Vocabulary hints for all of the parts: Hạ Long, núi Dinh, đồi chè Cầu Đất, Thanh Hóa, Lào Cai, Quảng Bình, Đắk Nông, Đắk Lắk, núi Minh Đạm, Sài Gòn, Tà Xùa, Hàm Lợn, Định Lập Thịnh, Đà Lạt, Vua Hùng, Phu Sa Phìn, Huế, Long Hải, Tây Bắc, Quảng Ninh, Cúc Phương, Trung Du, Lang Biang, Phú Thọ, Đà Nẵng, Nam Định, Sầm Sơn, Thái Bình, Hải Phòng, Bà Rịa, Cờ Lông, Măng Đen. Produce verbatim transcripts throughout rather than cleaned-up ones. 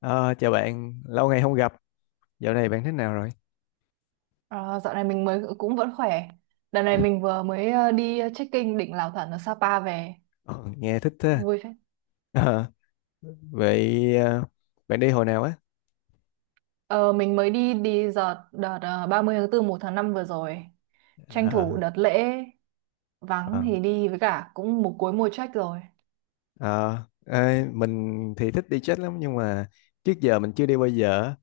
Ờ, Chào bạn, lâu ngày không gặp, dạo này bạn thế nào rồi? Ờ, Dạo này mình mới cũng vẫn khỏe. Đợt này mình vừa mới ờ, đi ờ, trekking đỉnh Lào Thẩn ở Sapa về. Ờ, Nghe thích thế. Vui phết. Ờ, Vậy ờ, bạn đi hồi nào á? Ờ, mình mới đi đi đợt đợt ờ, ba mươi tháng tư một tháng năm vừa rồi. Tranh thủ Ờ, đợt lễ vắng ờ. thì đi với cả cũng một cuối mùa trek rồi. Ờ, Ê, mình thì thích đi chết lắm nhưng mà trước giờ mình chưa đi bao giờ.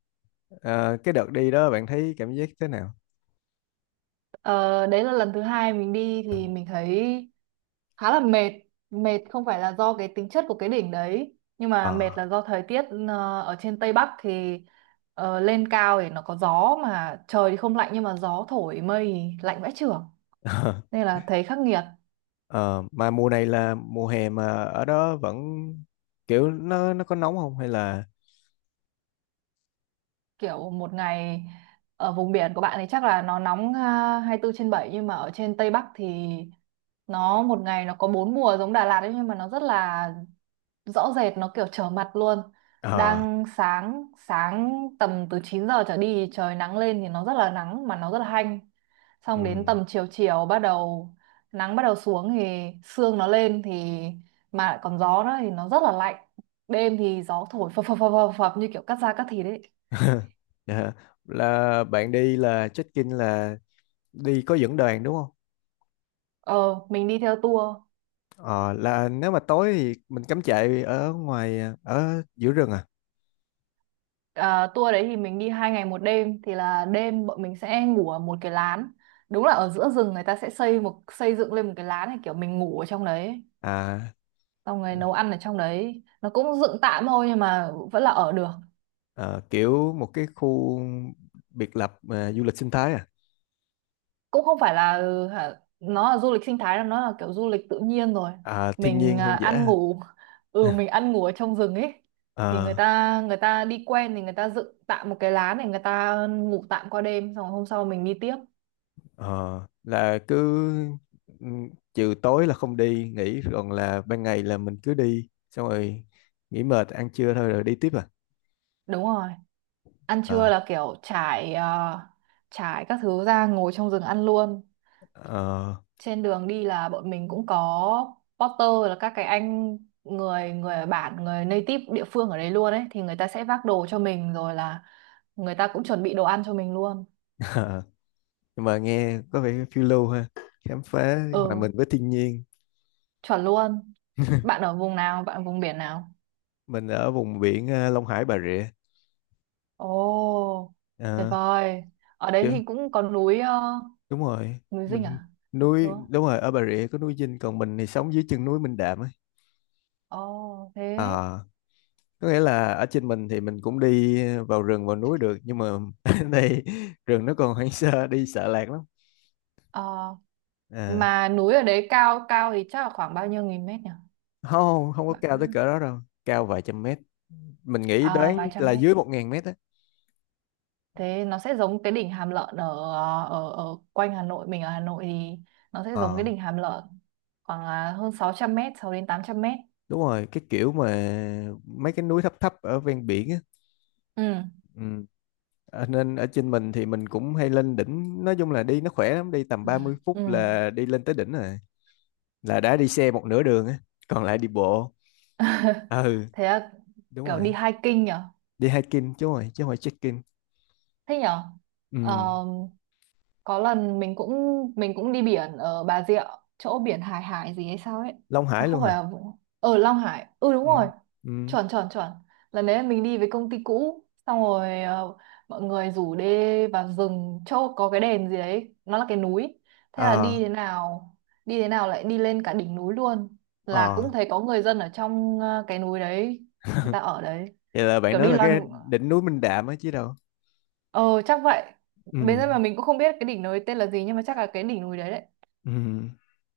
Ờ, cái đợt đi đó bạn thấy cảm giác thế nào? Ờ, Đấy là lần thứ hai mình đi thì mình thấy khá là mệt, mệt không phải là do cái tính chất của cái đỉnh đấy nhưng mà mệt Ờ, là do thời tiết ờ, ở trên Tây Bắc thì ờ, lên cao thì nó có gió mà trời thì không lạnh nhưng mà gió thổi mây thì lạnh vãi chưởng nên là thấy khắc nghiệt. ờ, mà mùa này là mùa hè mà ở đó vẫn kiểu nó nó có nóng không hay là Kiểu một ngày ở vùng biển của bạn thì chắc là nó nóng, à, hai mươi hai mươi bốn trên bảy, nhưng mà ở trên Tây Bắc thì nó một ngày nó có bốn mùa giống Đà Lạt ấy, nhưng mà nó rất là rõ rệt, nó kiểu trở mặt luôn. ờ Đang sáng, sáng tầm từ chín giờ trở đi trời nắng lên thì nó rất là nắng mà nó rất là hanh, ừ. xong đến tầm chiều, chiều bắt đầu nắng bắt đầu xuống thì sương nó lên, thì mà lại còn gió nữa thì nó rất là lạnh. Đêm thì gió thổi phập phập phập phập phập như kiểu cắt da cắt thịt đấy. Dạ. Là bạn đi là check-in là đi có dẫn đoàn đúng không? ờ mình đi theo tour. Ờ, là nếu mà tối thì mình cắm trại ở ngoài ờ, ở giữa rừng à? À, tour đấy thì mình đi hai ngày một đêm thì là đêm bọn mình sẽ ngủ ở một cái lán, đúng là ở giữa rừng người ta sẽ xây một xây dựng lên một cái lán này, kiểu mình ngủ ở trong đấy À, xong rồi nấu ăn ở trong đấy, nó cũng dựng tạm thôi nhưng mà vẫn là ở được. ờ, kiểu một cái khu biệt lập à, du lịch sinh thái à, Cũng không phải là ừ, hả, nó là du lịch sinh thái, là nó là kiểu du lịch tự nhiên rồi. à thiên mình nhiên à, hoang dã, ăn ngủ ừ hả? mình ăn ngủ ở trong rừng ấy. Thì người Ờ, ta người ta đi quen thì người ta dựng tạm một cái lán để người ta ngủ tạm qua đêm, xong rồi hôm sau mình đi tiếp. ờ, là cứ ừ, trừ tối là không đi nghỉ còn là ban ngày là mình cứ đi xong rồi nghỉ mệt ăn trưa thôi rồi đi tiếp à? Đúng rồi. Ăn trưa Ờ, là kiểu trải ờ, trải các thứ ra ngồi trong rừng ăn luôn. ờ. Trên đường đi là bọn mình cũng có porter, là các cái anh người người ở bản, người native địa phương ở đấy luôn ấy, thì người ta sẽ vác đồ cho mình rồi là người ta cũng chuẩn bị đồ ăn cho mình luôn. Nhưng mà nghe có vẻ phiêu lưu ha, khám phá hòa mình Ừ, với thiên nhiên. chuẩn luôn. Bạn ở vùng nào, bạn ở vùng biển nào? Mình ở vùng biển, à, Long Hải Bà Rịa. Ồ, tuyệt À, vời. Ở đấy chứ thì cũng có núi, ờ, đúng rồi. núi Dinh Mình à, đúng nuôi không? đúng rồi, ở Bà Rịa có núi Dinh, còn mình thì sống dưới chân núi Minh Đạm ấy. Ồ thế. À, có nghĩa là ở trên mình thì mình cũng đi vào rừng vào núi được, nhưng mà ở đây rừng nó còn hoang sơ, đi sợ lạc lắm. Ờ, À, Mà núi ở đấy cao cao thì chắc là khoảng bao nhiêu nghìn mét nhỉ? không, không có Bạn có cao biết tới không? cỡ đó đâu. Cao vài trăm mét, mình nghĩ À, đoán vài trăm là mét. dưới một ngàn mét á. Thế nó sẽ giống cái đỉnh Hàm Lợn ở ở ở quanh Hà Nội, mình ở Hà Nội thì nó sẽ giống Ờ, cái đỉnh Hàm Lợn, khoảng là hơn sáu trăm mét, sáu đến tám trăm mét. đúng rồi, cái kiểu mà mấy cái núi thấp thấp ở ven biển á. Ừ. Ừ. À, nên ở trên mình thì mình cũng hay lên đỉnh, nói chung là đi nó khỏe lắm, đi tầm ba mươi phút Ừ. là đi lên tới đỉnh rồi, là đã đi xe một nửa đường á, còn lại đi bộ. Ừ. Thế là Đúng kiểu rồi, đi hiking nhở? đi hiking chứ rồi chứ không phải trekking. Thế nhở? Ừ. Ờ, có lần mình cũng mình cũng đi biển ở Bà Rịa, chỗ biển Hải Hải gì hay sao ấy. Long Nó Hải luôn không phải hả? là ở Long Hải. Ừ, đúng Ừ. rồi. Ừ. Chuẩn chuẩn chuẩn. Lần đấy mình đi với công ty cũ xong rồi ờ, mọi người rủ đi vào rừng chỗ có cái đền gì đấy, nó là cái núi, thế là ờ đi thế nào đi thế nào lại đi lên cả đỉnh núi luôn, là ờ cũng thấy có người dân ở trong ờ, cái núi đấy, người ta ở đấy Vậy là bạn kiểu nói đi là cái loanh, đỉnh núi Minh Đạm á chứ đâu? ờ chắc vậy. Bây Ừ. giờ mà mình cũng không biết cái đỉnh núi tên là gì nhưng mà chắc là cái đỉnh núi đấy đấy. Ừ.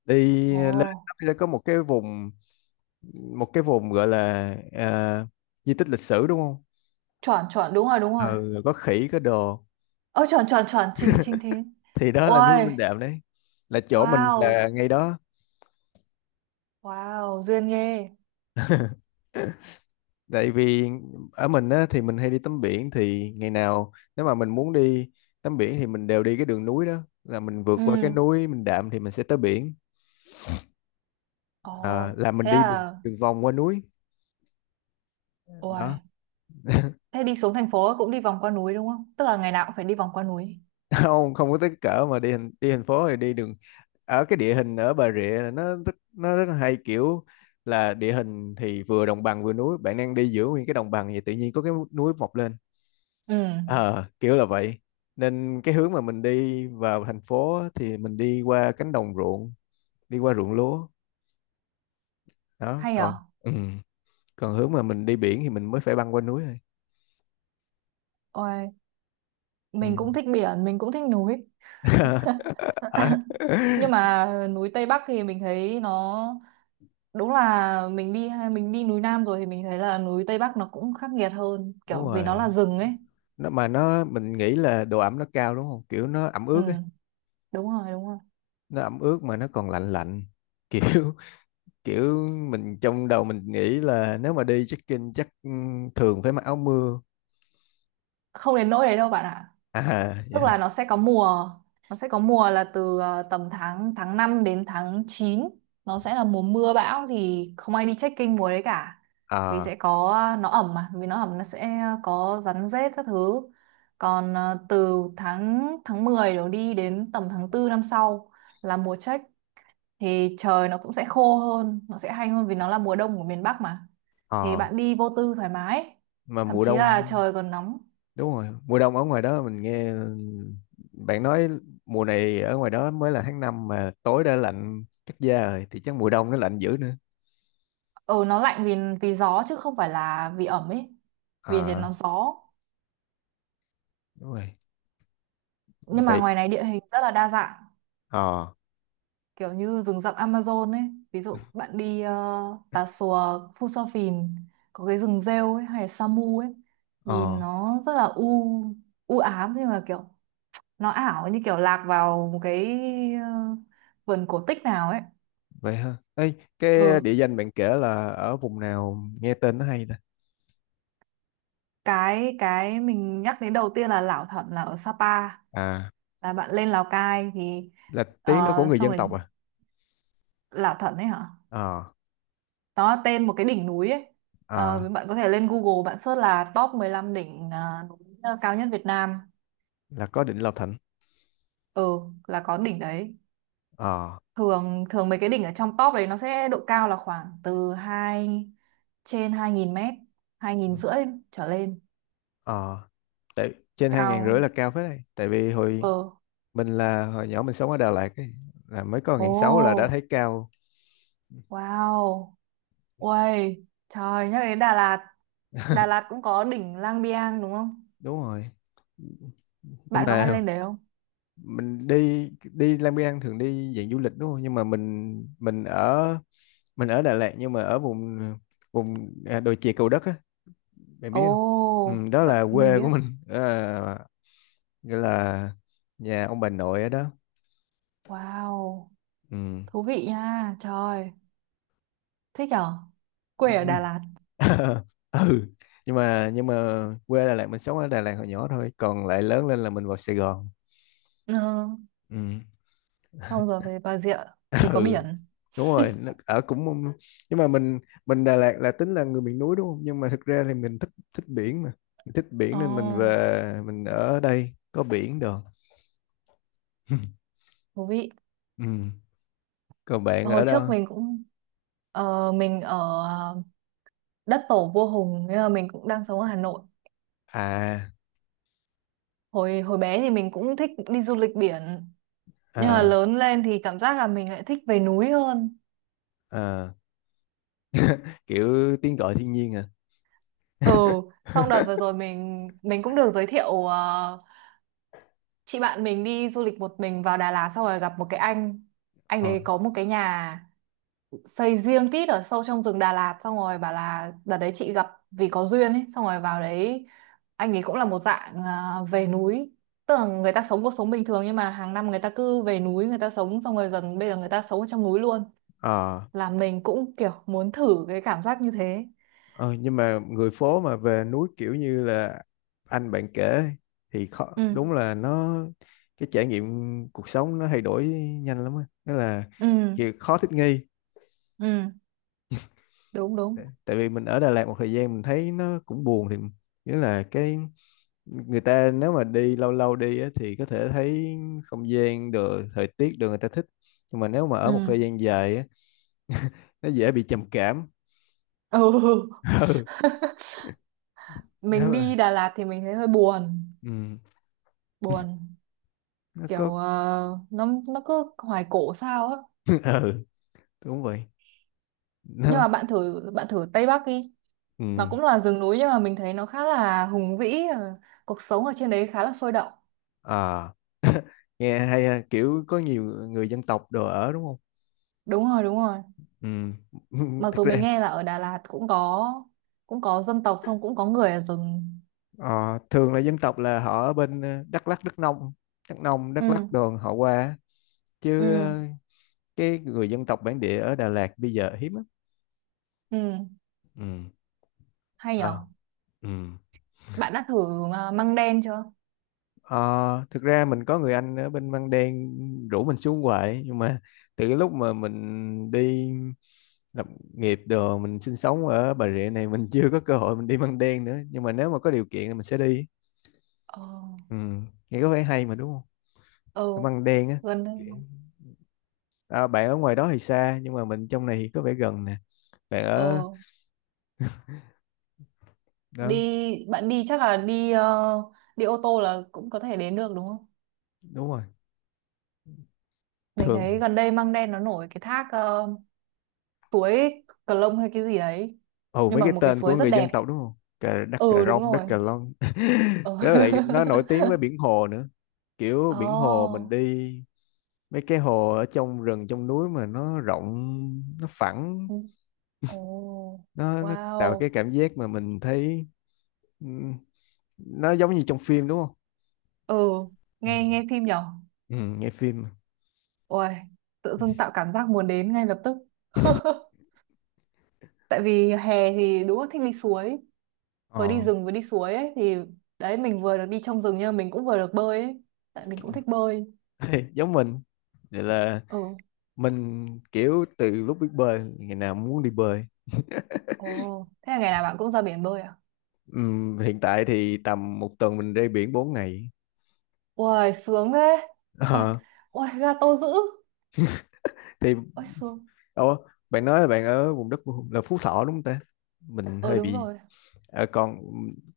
Đi Ồ, lên nó có một cái vùng, một cái vùng gọi là, à, di tích lịch sử đúng không? chuẩn chuẩn, đúng rồi, đúng rồi. ừ, có khỉ có đồ Ơ chuẩn chuẩn chuẩn, chính chính thế. thì đó là núi Minh Ôi, Đạm đấy. Là chỗ mình wow, là ngay đó. wow, duyên ghê. Tại vì ở mình á, thì mình hay đi tắm biển, thì ngày nào nếu mà mình muốn đi tắm biển thì mình đều đi cái đường núi đó, là mình vượt qua cái Ừ. núi Minh Đạm thì mình sẽ tới biển. À, Ồ, là mình thế đi đường, là đường vòng qua núi ôi, đó. thế đi xuống thành phố cũng đi vòng qua núi đúng không? Tức là ngày nào cũng phải đi vòng qua núi. Không, không có tới cái cỡ mà đi thành, đi thành phố thì đi đường. Ở cái địa hình ở Bà Rịa là nó rất- nó rất là hay, kiểu là địa hình thì vừa đồng bằng vừa núi, bạn đang đi giữa nguyên cái đồng bằng thì tự nhiên có cái núi mọc lên. Ừ, Ờ, Kiểu là vậy, nên cái hướng mà mình đi vào thành phố á, thì mình đi qua cánh đồng ruộng, đi qua ruộng lúa đó, hay còn. à? Ừ. Còn hướng mà mình đi biển thì mình mới phải băng qua núi thôi. Ôi, Ừ. mình cũng thích biển, mình cũng thích núi. Ờ, Nhưng mà núi Tây Bắc thì mình thấy nó đúng là mình đi mình đi núi Nam rồi thì mình thấy là núi Tây Bắc nó cũng khắc nghiệt hơn, Đúng kiểu vì nó rồi, là rừng ấy. nó mà nó mình nghĩ là độ ẩm nó cao đúng không, kiểu nó ẩm Ừ, ướt ấy. đúng rồi, đúng rồi. Nó ẩm ướt mà nó còn lạnh lạnh. kiểu kiểu mình trong đầu mình nghĩ là nếu mà đi trekking chắc ừ, thường phải mặc áo mưa. Không đến nỗi đấy đâu bạn ạ. À, Tức dạ. là nó sẽ có mùa nó sẽ có mùa là từ ờ, tầm tháng tháng năm đến tháng chín, nó sẽ là mùa mưa bão thì không ai đi trekking mùa đấy cả. Vì ờ sẽ có ờ, nó ẩm, mà vì nó ẩm nó sẽ có rắn rết các thứ. Còn ờ, từ tháng tháng mười đổ đi đến tầm tháng tư năm sau là mùa trek, thì trời nó cũng sẽ khô hơn, nó sẽ hay hơn, vì nó là mùa đông của miền Bắc mà. Thì ờ bạn đi vô tư thoải mái, mà thậm mùa chí là đông, trời còn nóng. đúng rồi, mùa đông ở ngoài đó mình nghe bạn nói mùa này ở ngoài đó mới là tháng năm mà tối đã lạnh cắt da rồi thì chắc mùa đông nó lạnh dữ nữa. Ừ, nó lạnh vì vì gió chứ không phải là vì ẩm ấy. Vì thì À, nó gió đúng rồi, nhưng mà vậy. ngoài này địa hình rất là đa dạng, ờ kiểu như rừng rậm Amazon ấy. Ví dụ bạn đi uh, Tà Xùa, Phu Sa Phìn có cái rừng rêu ấy, hay là Sa Mu ấy, ờ nhìn nó rất là u u ám, nhưng mà kiểu nó ảo như kiểu lạc vào một cái ờ, vườn cổ tích nào ấy. Vậy ha, ê, cái Ừ. địa danh bạn kể là ở vùng nào, nghe tên nó hay ta? cái cái mình nhắc đến đầu tiên là Lảo Thẩn, là ở Sapa, À, là bạn lên Lào Cai thì là tiếng nó của ờ, người xong dân rồi tộc à? Lạ Thần ấy hả? ờ Nó là tên một cái đỉnh núi ấy. Ờ, ờ Với bạn có thể lên Google bạn search là top mười lăm đỉnh, à, núi, à, cao nhất Việt Nam. là có Định Lập Thịnh. Ừ, là có đỉnh đấy. ờ Thường thường mấy cái đỉnh ở trong top đấy nó sẽ độ cao là khoảng từ hai trên hai nghìn mét, hai nghìn rưỡi trở lên. ờ Tại trên hai ngàn Cao. rưỡi là cao phết đây, tại vì hồi Ờ, mình là hồi nhỏ mình sống ở Đà Lạt ấy, là mới có ồ, ngàn sáu là đã thấy cao. wow. Uầy, trời, nhắc đến Đà Lạt. Đà Lạt cũng có đỉnh Lang Biang đúng không? Đúng rồi, nhưng Bạn có hay mà lên đấy không? mình đi đi Lang Biang thường đi dạng du lịch đúng không, nhưng mà mình mình ở mình ở Đà Lạt, nhưng mà ở vùng vùng à, đồi chè Cầu Đất á, bạn biết không? Ồ, Ừ, đó bạn là mình quê biết. của mình. À, nghĩa là nhà ông bà nội ở đó. Wow. Ừ. Thú vị nha trời. Thích nhở, Ừ. quê ở Đà Lạt. Ừ, nhưng mà nhưng mà quê Đà Lạt mình sống ở Đà Lạt hồi nhỏ thôi, còn lại lớn lên là mình vào Sài Gòn. Ừ. Ừ. Xong rồi về Bà Rịa, vì có Ừ, biển. đúng rồi. Nó- ở cũng mông- nhưng mà mình mình Đà Lạt là tính là người miền núi đúng không, nhưng mà thực ra thì mình thích thích biển, mà mình thích biển Ồ, nên mình về mình ở đây có biển được. thú vị. Ừ. Còn bạn Hồi ở đâu? trước mình cũng ờ, mình ở ờ, đất tổ Vua Hùng, nhưng mà mình cũng đang sống ở Hà Nội. À, Hồi hồi bé thì mình cũng thích đi du lịch biển, nhưng mà à, lớn lên thì cảm giác là mình lại thích về núi hơn. à, kiểu tiếng gọi thiên nhiên à. Ừ. Xong đợt vừa rồi mình mình cũng được giới thiệu, ờ, chị bạn mình đi du lịch một mình vào Đà Lạt xong rồi gặp một cái anh anh ờ đấy có một cái nhà xây riêng tít ở sâu trong rừng Đà Lạt, xong rồi bảo là đợt đấy chị gặp vì có duyên ấy, xong rồi vào đấy anh ấy cũng là một dạng à, về núi, tức là người ta sống cuộc sống bình thường nhưng mà hàng năm người ta cứ về núi người ta sống, xong rồi dần bây giờ người ta sống ở trong núi luôn. ờ Là mình cũng kiểu muốn thử cái cảm giác như thế. ờ, nhưng mà người phố mà về núi kiểu như là anh bạn kể thì khó, Ừ, đúng là nó, cái trải nghiệm cuộc sống nó thay đổi nhanh lắm á, đó là ừ, kiểu khó thích nghi. ừ, đúng đúng, Tại vì mình ở Đà Lạt một thời gian mình thấy nó cũng buồn thì, nghĩa là cái người ta nếu mà đi lâu lâu đi á, thì có thể thấy không gian được, thời tiết được người ta thích, nhưng mà nếu mà ở một ừ, thời gian dài á, nó dễ bị trầm cảm. ừ. Ừ, nếu Mình mà đi Đà Lạt thì mình thấy hơi buồn. ừ, Buồn nó có. kiểu ờ, nó nó cứ hoài cổ sao á. Ừ, đúng vậy, Nhưng mà nó bạn thử bạn thử Tây Bắc đi. Nó ừ. cũng là rừng núi nhưng mà mình thấy nó khá là hùng vĩ, ờ, cuộc sống ở trên đấy khá là sôi động. À, nghe hay ha, kiểu có nhiều người dân tộc đồ ở đúng không? Đúng rồi, đúng rồi. Ừ. Mặc Thực dù mình ra. nghe là ở Đà Lạt cũng có, cũng có dân tộc, không cũng có người ở rừng. Ờ, Thường là dân tộc là họ ở bên ờ, Đắk Lắk, Đắk Nông, Đắk Nông, Đắk Lắk Ừ, đường họ qua chứ, ừ, ờ, cái người dân tộc bản địa ở Đà Lạt bây giờ hiếm lắm. ừ, Ừ. hay nhở. Ờ. Ừ. Bạn đã thử mà măng đen chưa? Ờ, thực ra mình có người anh ở bên Măng Đen, rủ mình xuống hoài, nhưng mà từ cái lúc mà mình đi lập nghiệp đồ, mình sinh sống ở Bà Rịa này, mình chưa có cơ hội mình đi Măng Đen nữa, nhưng mà nếu mà có điều kiện thì mình sẽ đi. Ờ, Ừ. Nghe có vẻ hay mà đúng không, ờ, ở Măng Đen á? gần đây. À, bạn ở ngoài đó thì xa, nhưng mà mình trong này thì có vẻ gần nè, bạn ở Ờ, đi, đó. bạn đi chắc là đi ờ, đi ô tô là cũng có thể đến được đúng không? Đúng rồi, Mình thường. thấy gần đây măng đen nó nổi cái thác, ờ, suối Cờ Lông hay cái gì ấy, Ồ, nhưng mấy mà cái một cái tên của suối rất người dân đẹp. tộc đúng không? Cà, đất cà Ừ, đúng rông, đất rồi. cà long. Ừ. Đó, lại nó nổi tiếng với biển hồ nữa. Kiểu biển hồ mình Oh. đi, mấy cái hồ ở trong rừng trong núi mà nó rộng nó phẳng, Oh, nó nó tạo cái wow. cảm giác mà mình thấy. Ừ, nó giống như trong phim đúng không? Ừ, Ừ. nghe nghe phim nhở. Ừ, nghe phim mà. Ôi, tự dưng tạo cảm giác muốn đến ngay lập tức. Tại vì hè thì đúng là thích đi suối, vừa đi ờ rừng vừa đi suối ấy thì đấy mình vừa được đi trong rừng nhưng mà mình cũng vừa được bơi ấy, tại mình cũng thích bơi. Giống mình. Vậy là Ừ. mình kiểu từ lúc biết bơi ngày nào muốn đi bơi. Ồ, thế là ngày nào bạn cũng ra biển bơi à? Ừm, hiện tại thì tầm một tuần mình ra biển bốn ngày. Uầy, sướng thế. Uầy, Ờ, uầy, ga tô dữ. thì Ôi xương. ồ, bạn nói là bạn ở vùng đất là Phú Thọ đúng không ta? Mình Ờ, hơi đúng bị rồi. ờ, còn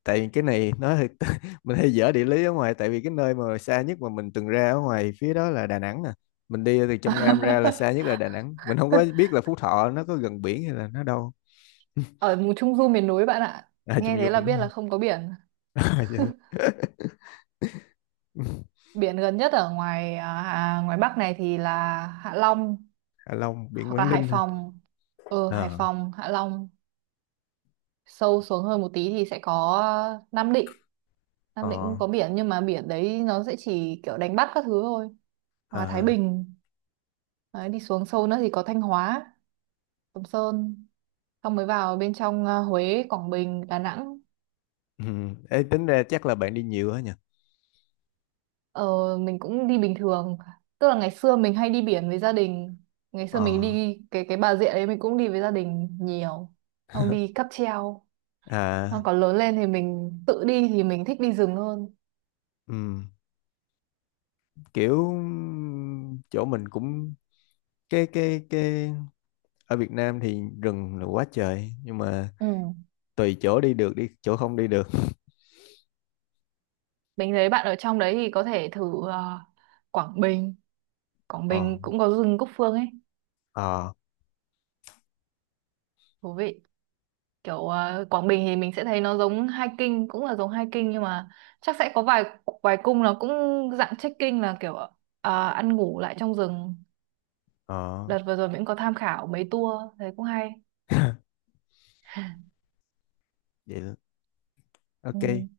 tại vì cái này nói hơi mình hơi dở địa lý ở ngoài, tại vì cái nơi mà xa nhất mà mình từng ra ở ngoài phía đó là Đà Nẵng nè. Mình đi từ trong Nam ra là xa nhất là Đà Nẵng. Mình không có biết là Phú Thọ nó có gần biển hay là nó đâu. Ở vùng Trung Du miền núi bạn ạ. À, chung Nghe vô thế là mình đúng biết không? là không có biển. À, dạ. Biển gần nhất ở ngoài à, à, ngoài Bắc này thì là Hạ Long Hạ Long, biển hoặc là Quảng Hải Ninh, hả? Phòng. Ờ, Hải Ờ. Phòng, Hạ Long, sâu xuống hơn một tí thì sẽ có Nam Định. Nam Định cũng Ờ. có biển nhưng mà biển đấy nó sẽ chỉ kiểu đánh bắt các thứ thôi. Hoặc là Thái À, Bình. Đấy, đi xuống sâu nữa thì có Thanh Hóa, Sầm Sơn. Xong mới vào bên trong, à, Huế, Quảng Bình, Đà Nẵng. ừ. Ê, tính ra chắc là bạn đi nhiều á nhỉ? Ờ, mình cũng đi bình thường, tức là ngày xưa mình hay đi biển với gia đình, ngày xưa mình Ờ. đi cái cái Bà Rịa đấy mình cũng đi với gia đình nhiều, không đi cáp treo. Xong À, còn lớn lên thì mình tự đi thì mình thích đi rừng hơn. ừ. Kiểu chỗ mình cũng cái cái cái ở Việt Nam thì rừng là quá trời, nhưng mà Ừ. tùy chỗ đi được, đi chỗ không đi được. Mình thấy bạn ở trong đấy thì có thể thử ờ, Quảng Bình. Quảng Ờ, Bình cũng có rừng Cúc Phương ấy, ờ, thú vị, kiểu ờ, Quảng Bình thì mình sẽ thấy nó giống hiking cũng là giống hiking, nhưng mà chắc sẽ có vài vài cung nó cũng dạng trekking, là kiểu ờ, ăn ngủ lại trong rừng. ờ. Đợt vừa rồi mình cũng có tham khảo mấy tour, thấy cũng hay. Vậy là- Ừ. OK.